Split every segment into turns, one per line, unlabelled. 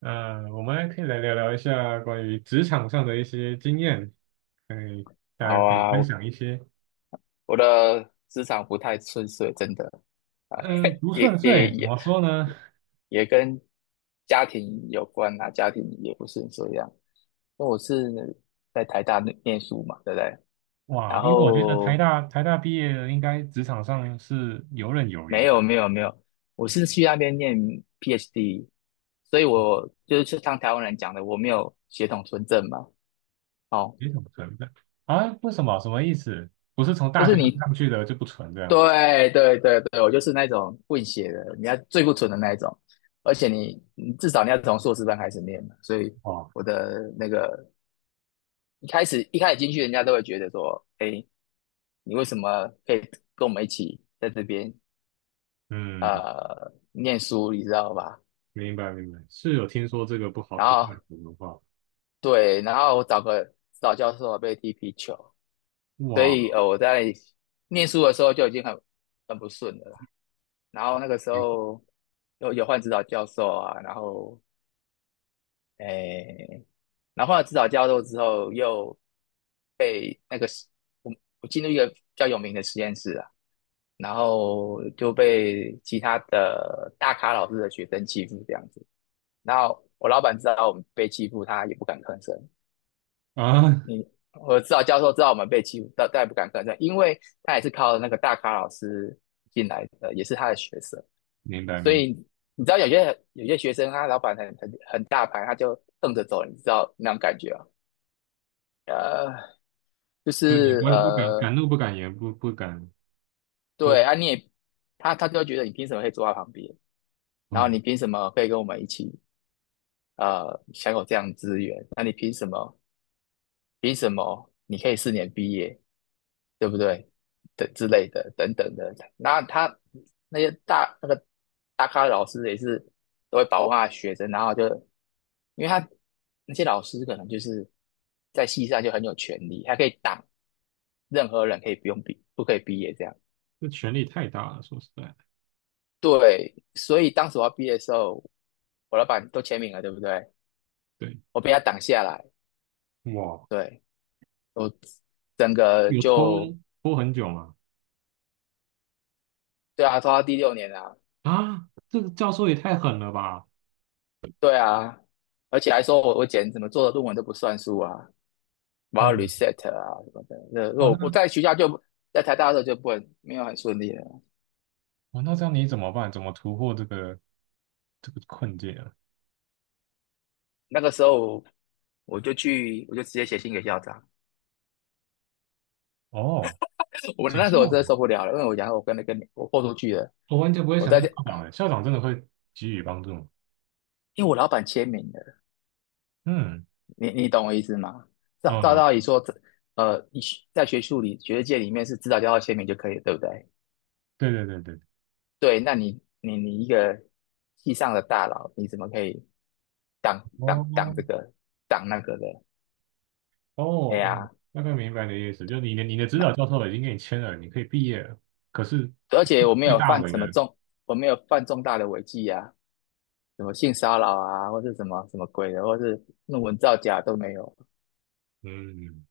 我们还可以来聊聊一下关于职场上的一些经验，可以，大家
好
可以
啊，
分
我
享一些。
我的职场不太顺遂，真的，哎，
嗯，不
也
顺
也
遂怎
也
么说呢？
也跟家庭有关啊，家庭也不是这样。因为我是在台大念书嘛，对不对？
哇，
然
因为我觉得台
后
大台大毕业的应该职场上是游刃有余
没
的，
有没有没有，我是去那边念 PhD,所以我就是像台湾人讲的，我没有血统纯正嘛。哦，
没什么存在啊？为什么？什么意思？不是从
就
大学
是你
上去的就不纯这样？
对对对对，我就是那种混血的，你要最不纯的那一种，而且你至少你要从硕士班开始念嘛，所以
哇，
我的那个一开始进去，人家都会觉得说，哎，你为什么可以跟我们一起在这边
嗯，
念书，你知道吧？
明白明白，是有听说这个不好
然
不太好
后
的话，
对，然后我找个指导教授被踢皮球，所
哇，
以我在念书的时候就已经很不顺了啦，然后那个时
明
候有换指导教授啊，然后。诶，然后后来指导教授之后，又被那个实我我进入一个比较有名的实验室啊，然后就被其他的大咖老师的学生欺负这样子。然后我老板知道我们被欺负，他也不敢吭声。
啊，
你我指导教授知道我们被欺负，但也不敢吭声，因为他也是靠那个大咖老师进来的，也是他的学生，
明白
所
明白，
以你知道有些学生他老板很大牌，他就瞪着走，你知道那种感觉啊？呃，就
就你
是
不敢
呃，
敢怒不敢言，不敢
对
多。
啊，他就会觉得你凭什么可以坐在旁边，然后你凭什么可以跟我们一起享有这样的资源？那你凭什么？凭什么你可以4年毕业，对不对？等之类的等等的，那他那些大那个大咖的老师也是都会保护他的学生，然后就因为他那些老师可能就是在系上就很有权利，他可以挡任何人可以不可以毕业这样。
这权力太大了，说实在的，
对，所以当时我要毕业的时候，我老板都签名了，对不对？
对，
我被他挡下来，
哇，
对，我整个
有拖
就，
拖很久吗？
对啊，拖到第6年啊，
啊，这个教授也太狠了吧！
对啊，而且还说我简直怎么做的论文都不算数啊，我要
哦，
reset 啊什么的。那
哇，
我
那
在学校就在台大的时候就不很没有很顺利了，
哇，那这样你怎么办？怎么突破这个困境啊？
那个时候我就直接写信给校长，
哦，
我
想
那
象，
时候我真的受不了了，因为我讲我跟那个我豁出去了，
我完全不会
我
想到
在这，
校长诶，校长真的会给予帮助吗？
因为我老板签名了，
嗯
你懂我意思吗？照
嗯，
道理说，这在学术里、学术界里面是指导教授签名就可以了，对不对？
对对对对，
对，那你你一个系上的大佬，你怎么可以挡
哦
这个挡那个的？
哦，
哎
哦，
呀，
大概明白你的意思，就是你的指
那
导教授已经给你签了，你可以毕业了，可是
而且我没
最
有
大
犯
伟
什么
的，
重，我没有犯重大的违纪啊，什么性骚扰啊，或是什么什么鬼的，或是论文造假都没有。
嗯，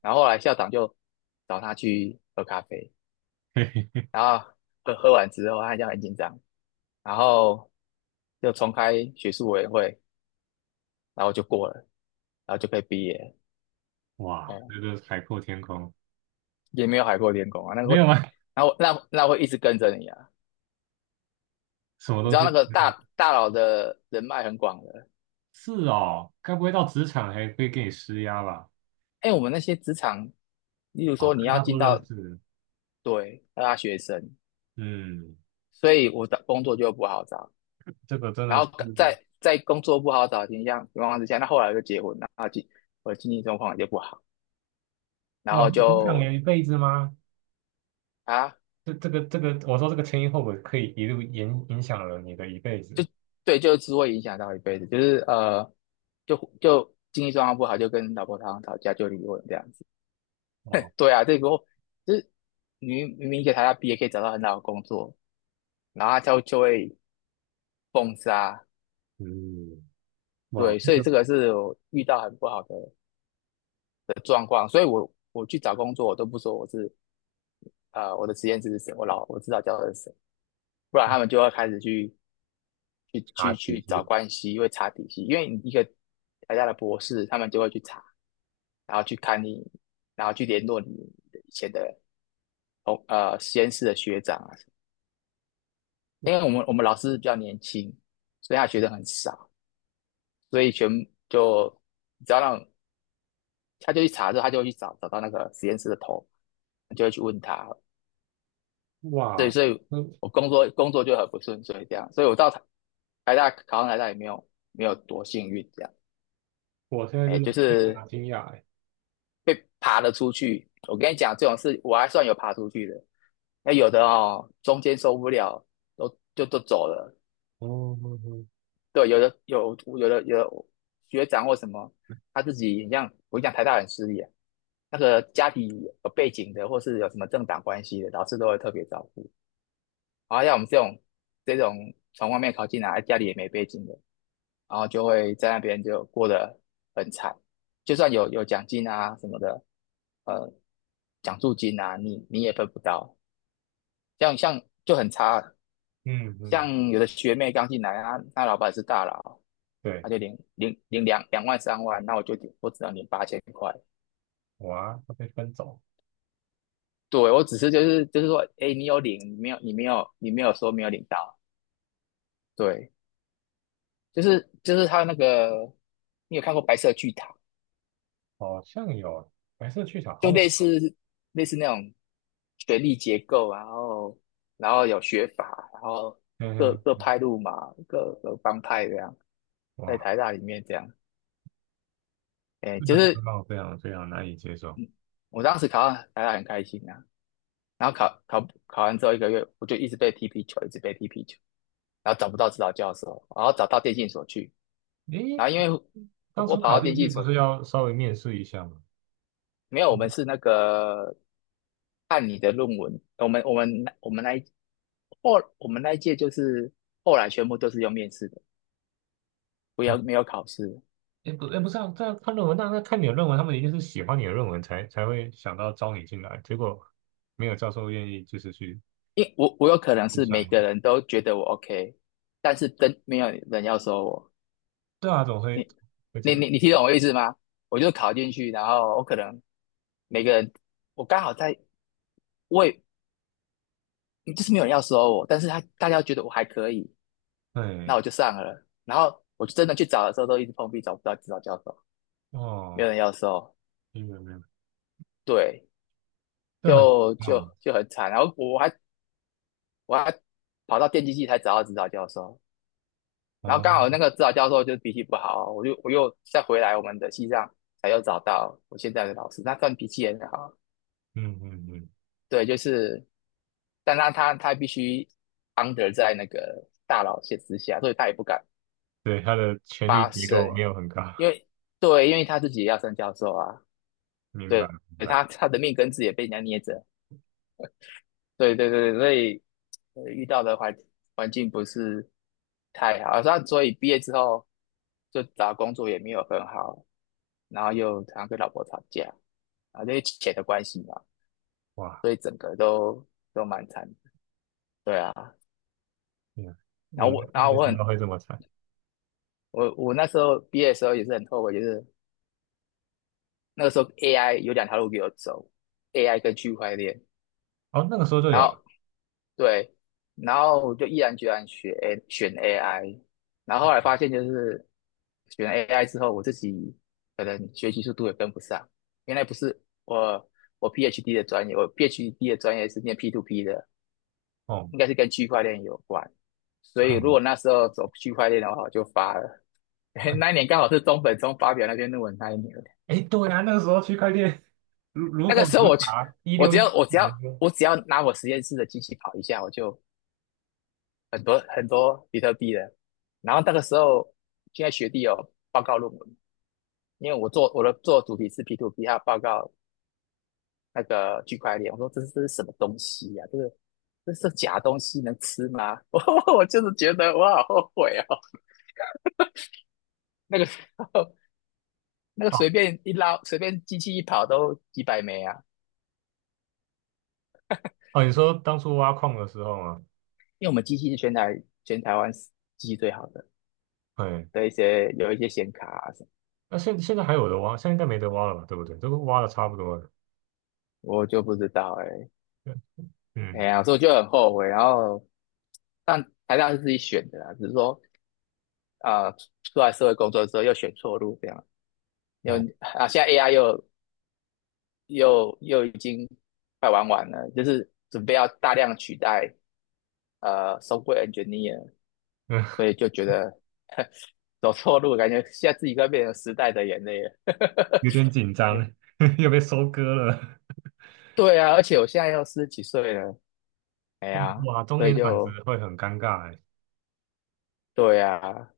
然后后来校长就找他去喝咖啡，
嘿嘿，
然后喝完之后，他就很紧张，然后就重开学术委员会，然后就过了，然后就可以毕业了。
哇，
嗯，
这个海阔天空。
也没有海阔天空啊，那个
没
会，
有吗？
然后那会一直跟着你啊。
什么
你
东
知道
西？
那个
嗯，
大佬的人脉很广的，
是哦，该不会到职场还会给你施压吧？
哎，我们那些职场，例如
啊，
说你
跟
要
他
进
都认
到
识，
对大学生，
嗯，
所以我的工作就不好找，
这个真的
然
是
后在在工作不好找的情况之下，那后来就结婚了，然后我的经济状况也就不好，然
哇，
后
影响
就
人一辈子吗？
啊
这个，我说这个前因后果可以一路影响了你的一辈
就
子。
对，就是会影响到一辈子，就是就就经济状况不好，就跟老婆常常吵架，就离婚这样子。
哦，
对啊，这个就是明明明给她要毕业可以找到很好的工作，然后他就会封杀，
嗯，哇，
对，所以
这个
这个是我遇到很不好的的状况，所以我去找工作，我都不说我是我的实验室是谁，我知道教授是谁，不然他们就会开始
茶体
去找
系，
关系，会查底细，因为你一个台大的博士，他们就会去查，然后去看你，然后去联络你的以前的实验室的学长啊什么因为我们老师比较年轻，所以他学生很少，所以全就只要让他就去查之后，他就会去找到那个实验室的头，就会去问他，对，
哇，
所以
那
我工作就很不顺遂这样，所以我到台大考上台大也没有多幸运这样，
我现在
哎，
真的
就
非常
是。
的惊讶哎。
爬了出去。我跟你讲，这种事我还算有爬出去的。那有的哦，中间受不了，都就都走了。
哦，嗯
对，有的学长或什么，他自己很像我跟你讲台大很势利啊那个家庭有背景的，或是有什么政党关系的，老师都会特别照顾。然后像我们这种从外面考进来，家里也没背景的，然后就会在那边就过得很惨。就算有奖金啊什么的，呃，奖助金啊，你也分不到，像就很差，
嗯，嗯，
像有的学妹刚进来啊，那老板是大佬，
对，
他就领2万3万，那我只能领8千块。
哇，他被分走，
对，我只是就是说，哎，你有领，你没有，你没有，你没有说没有领到。对，就是他那个，你有看过《白色巨塔》
好像有白色去小好
就
耳
类
熟。
似类似那种学历结构啊然后然后有学法，然后
嗯
各
哼。
派路嘛，各帮派这样，在
哇，
台大里面这样，哎，
这
就
个
是
让我非常非常难以接受。
我当时考上台大很开心啊，然后考完之后1个月，我就一直被踢皮球，一直被踢皮球，然后找不到指导教授，然后找到电信所去，
诶，
然后因为
当
我
初
跑
考
到电
进去
信
不
所。
是要稍微面试一下吗？
没有，我们是那个按你的论文，我们那后我们那一届就是后来全部都是用面试的，不
哦，
要没有考试，
诶不是啊，这样看论文，那看你的论文，他们一定是喜欢你的论文才会想到招你进来，结果没有教授愿意就是去
因为我有可能
去
是每个
上，
人都觉得我 OK,但是真没有人要收我，
对啊，总会
你
会这
你
样，
你你听懂我意思吗？我就考进去，然后我可能每个人我刚好在我也就是没有人要收我，但是他大家觉得我还可以，那
对，
我就上了，然后我真的去找的时候都一直碰壁，找不到指导教授，没
哦，
有人要收。
明白明白，
对，
这很好，
就很惨。然后我还跑到电机系才找到指导教授，然后
哦，
刚好那个指导教授就是脾气不好，我又再回来我们的西藏才又找到我现在的老师，他算脾气很好。
嗯嗯嗯，
对，就是，但他他必须 under 在那个大佬线之下，所以他也不敢
对，他的权力
发
结构
声，
没有很高，
因为对，因为他自己也要升教授啊，
明白
对，
明白，
他他的命根子也被人家捏着。对对对，所以遇到的环境不是太好，那所以毕业之后就找工作也没有很好，然后又常常跟老婆吵架，然后因为钱的关系嘛，
哇，
所以整个都蛮惨的。对啊，
天啊，我
然后
们没
我
想到
很
会这么惨，
我那时候毕业的时候也是很后悔，就是那个时候 AI 有两条路给我走，AI 跟区块链，
哦，那个时候就有
然后
了。
对，然后我就毅然决然选 AI,然后后来发现就是选 AI 之后，我自己可能学习速度也跟不上。原来不是我我 PhD 的专业，我 PhD 的专业是念 p to p 的，
哦，
应该是跟区块链有关。所以如
嗯，
果那时候走区块链的话，我就发了。
嗯，
那一年刚好是中本聪发表那篇论文那一年，
哎，对啊，那个时候区块链如如
那
火
个时候
如荼啊，一
我
六
只
一
要
七
我只
年
要
的时候，
我只要拿我实验室的机器跑一下，我就很多比特币的。然后那个时候，现在学弟有报告论文，因为我的做的主题是 P to P,他报告那个区块链，我说这是什么东西呀、这是假东西能吃吗？我就是觉得我好后悔哦，那个时候那个
哦
随便一捞，随便机器一跑都几百枚啊，
哦，你说当初挖矿的时候吗？
因为我们机器是全台湾机器最好的
对，
的一些有一些显卡啊什么，
那现在还有的挖，现在应该没得挖了吧？对不对？都挖的差不多了。
我就不知道
对，
哎、哎
嗯，
呀，所以我就很后悔，然后但台大是自己选的啦，只是说啊、出来社会工作之后又选错路这样。又
哦，
啊，现在 AI 又已经快玩完了，就是准备要大量取代software engineer,
嗯，
所以 就觉得呵走错路，感觉现在自己快变成时代的眼泪了。
有点紧张，又被收割了。
对啊，而且我现在要40几岁了，哎呀，
哇，中
所以
年转职
就
会很尴尬哎。
对啊，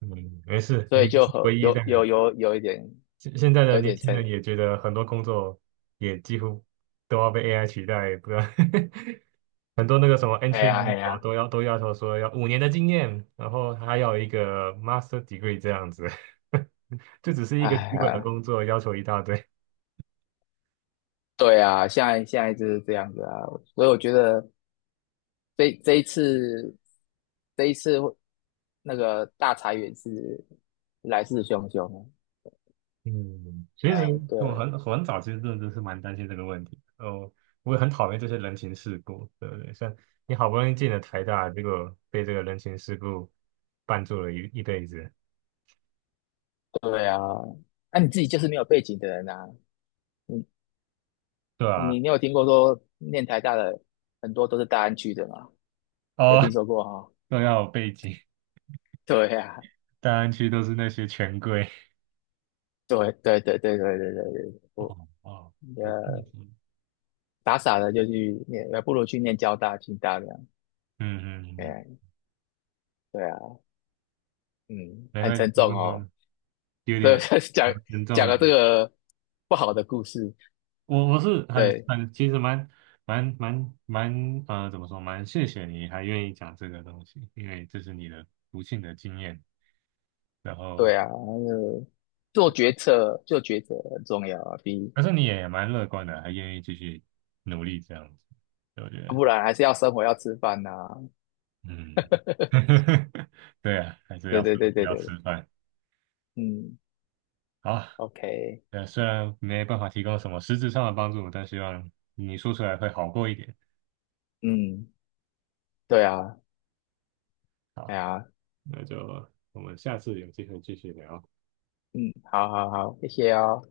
嗯，没事，
所
你
以
不
就
是
很
唯一那个。
有一点
现在的
有一
年
点
轻
成，
人也觉得很多工作也几乎都要被 AI 取代，不知道 很多那个什么
哎
entry
呀哎
level
呀，
都要求说要5年的经验，然后还要一个 master degree 这样子，这只是一个
哎
基本的
呀，
工作，要求一大堆。
对啊，现在现在就是这样子啊，所以我觉得这一次这一次会那个大裁员是来势汹汹啊。
嗯，其实
哎，
我
对
很早其实真的是蛮担心这个问题的哦，我也很讨厌这些人情世故，对不对？像你好不容易进了台大，结果被这个人情世故绊住了一辈子，
对啊，那、你自己就是没有背景的人啊，你
对啊，
你你有听过说念台大的很多都是大安区的吗？有
哦，
听说过哈、
都要有背景，
对啊，
大安区都是那些权贵，
对，
哦哦，有背
呃
景，
傻傻的就去念，呃不如去念交大、清大这样。
嗯嗯嗯。
哎，对啊，嗯，
才
很
会
沉
这个
重哦。
有
对，
点
讲
蛮严重
讲
的。
了这个不好的故事，
我是很
对
很其实蛮怎么说，蛮谢谢你还愿意讲这个东西，因为这是你的不幸的经验。然后，
对啊，那个做决策做抉策很重要啊，比
但是你也蛮乐观的，还愿意继续努力这样子，对我觉得，
不然还是要生活要吃饭呐、
嗯，对啊，还是要生活要
对，
吃饭。
嗯
好，
，OK,
虽然没办法提供什么实质上的帮助，但希望你说出来会好过一点。
嗯，对啊，哎
好。
呀，
那就我们下次有机会继续聊。
嗯，好，谢谢哦。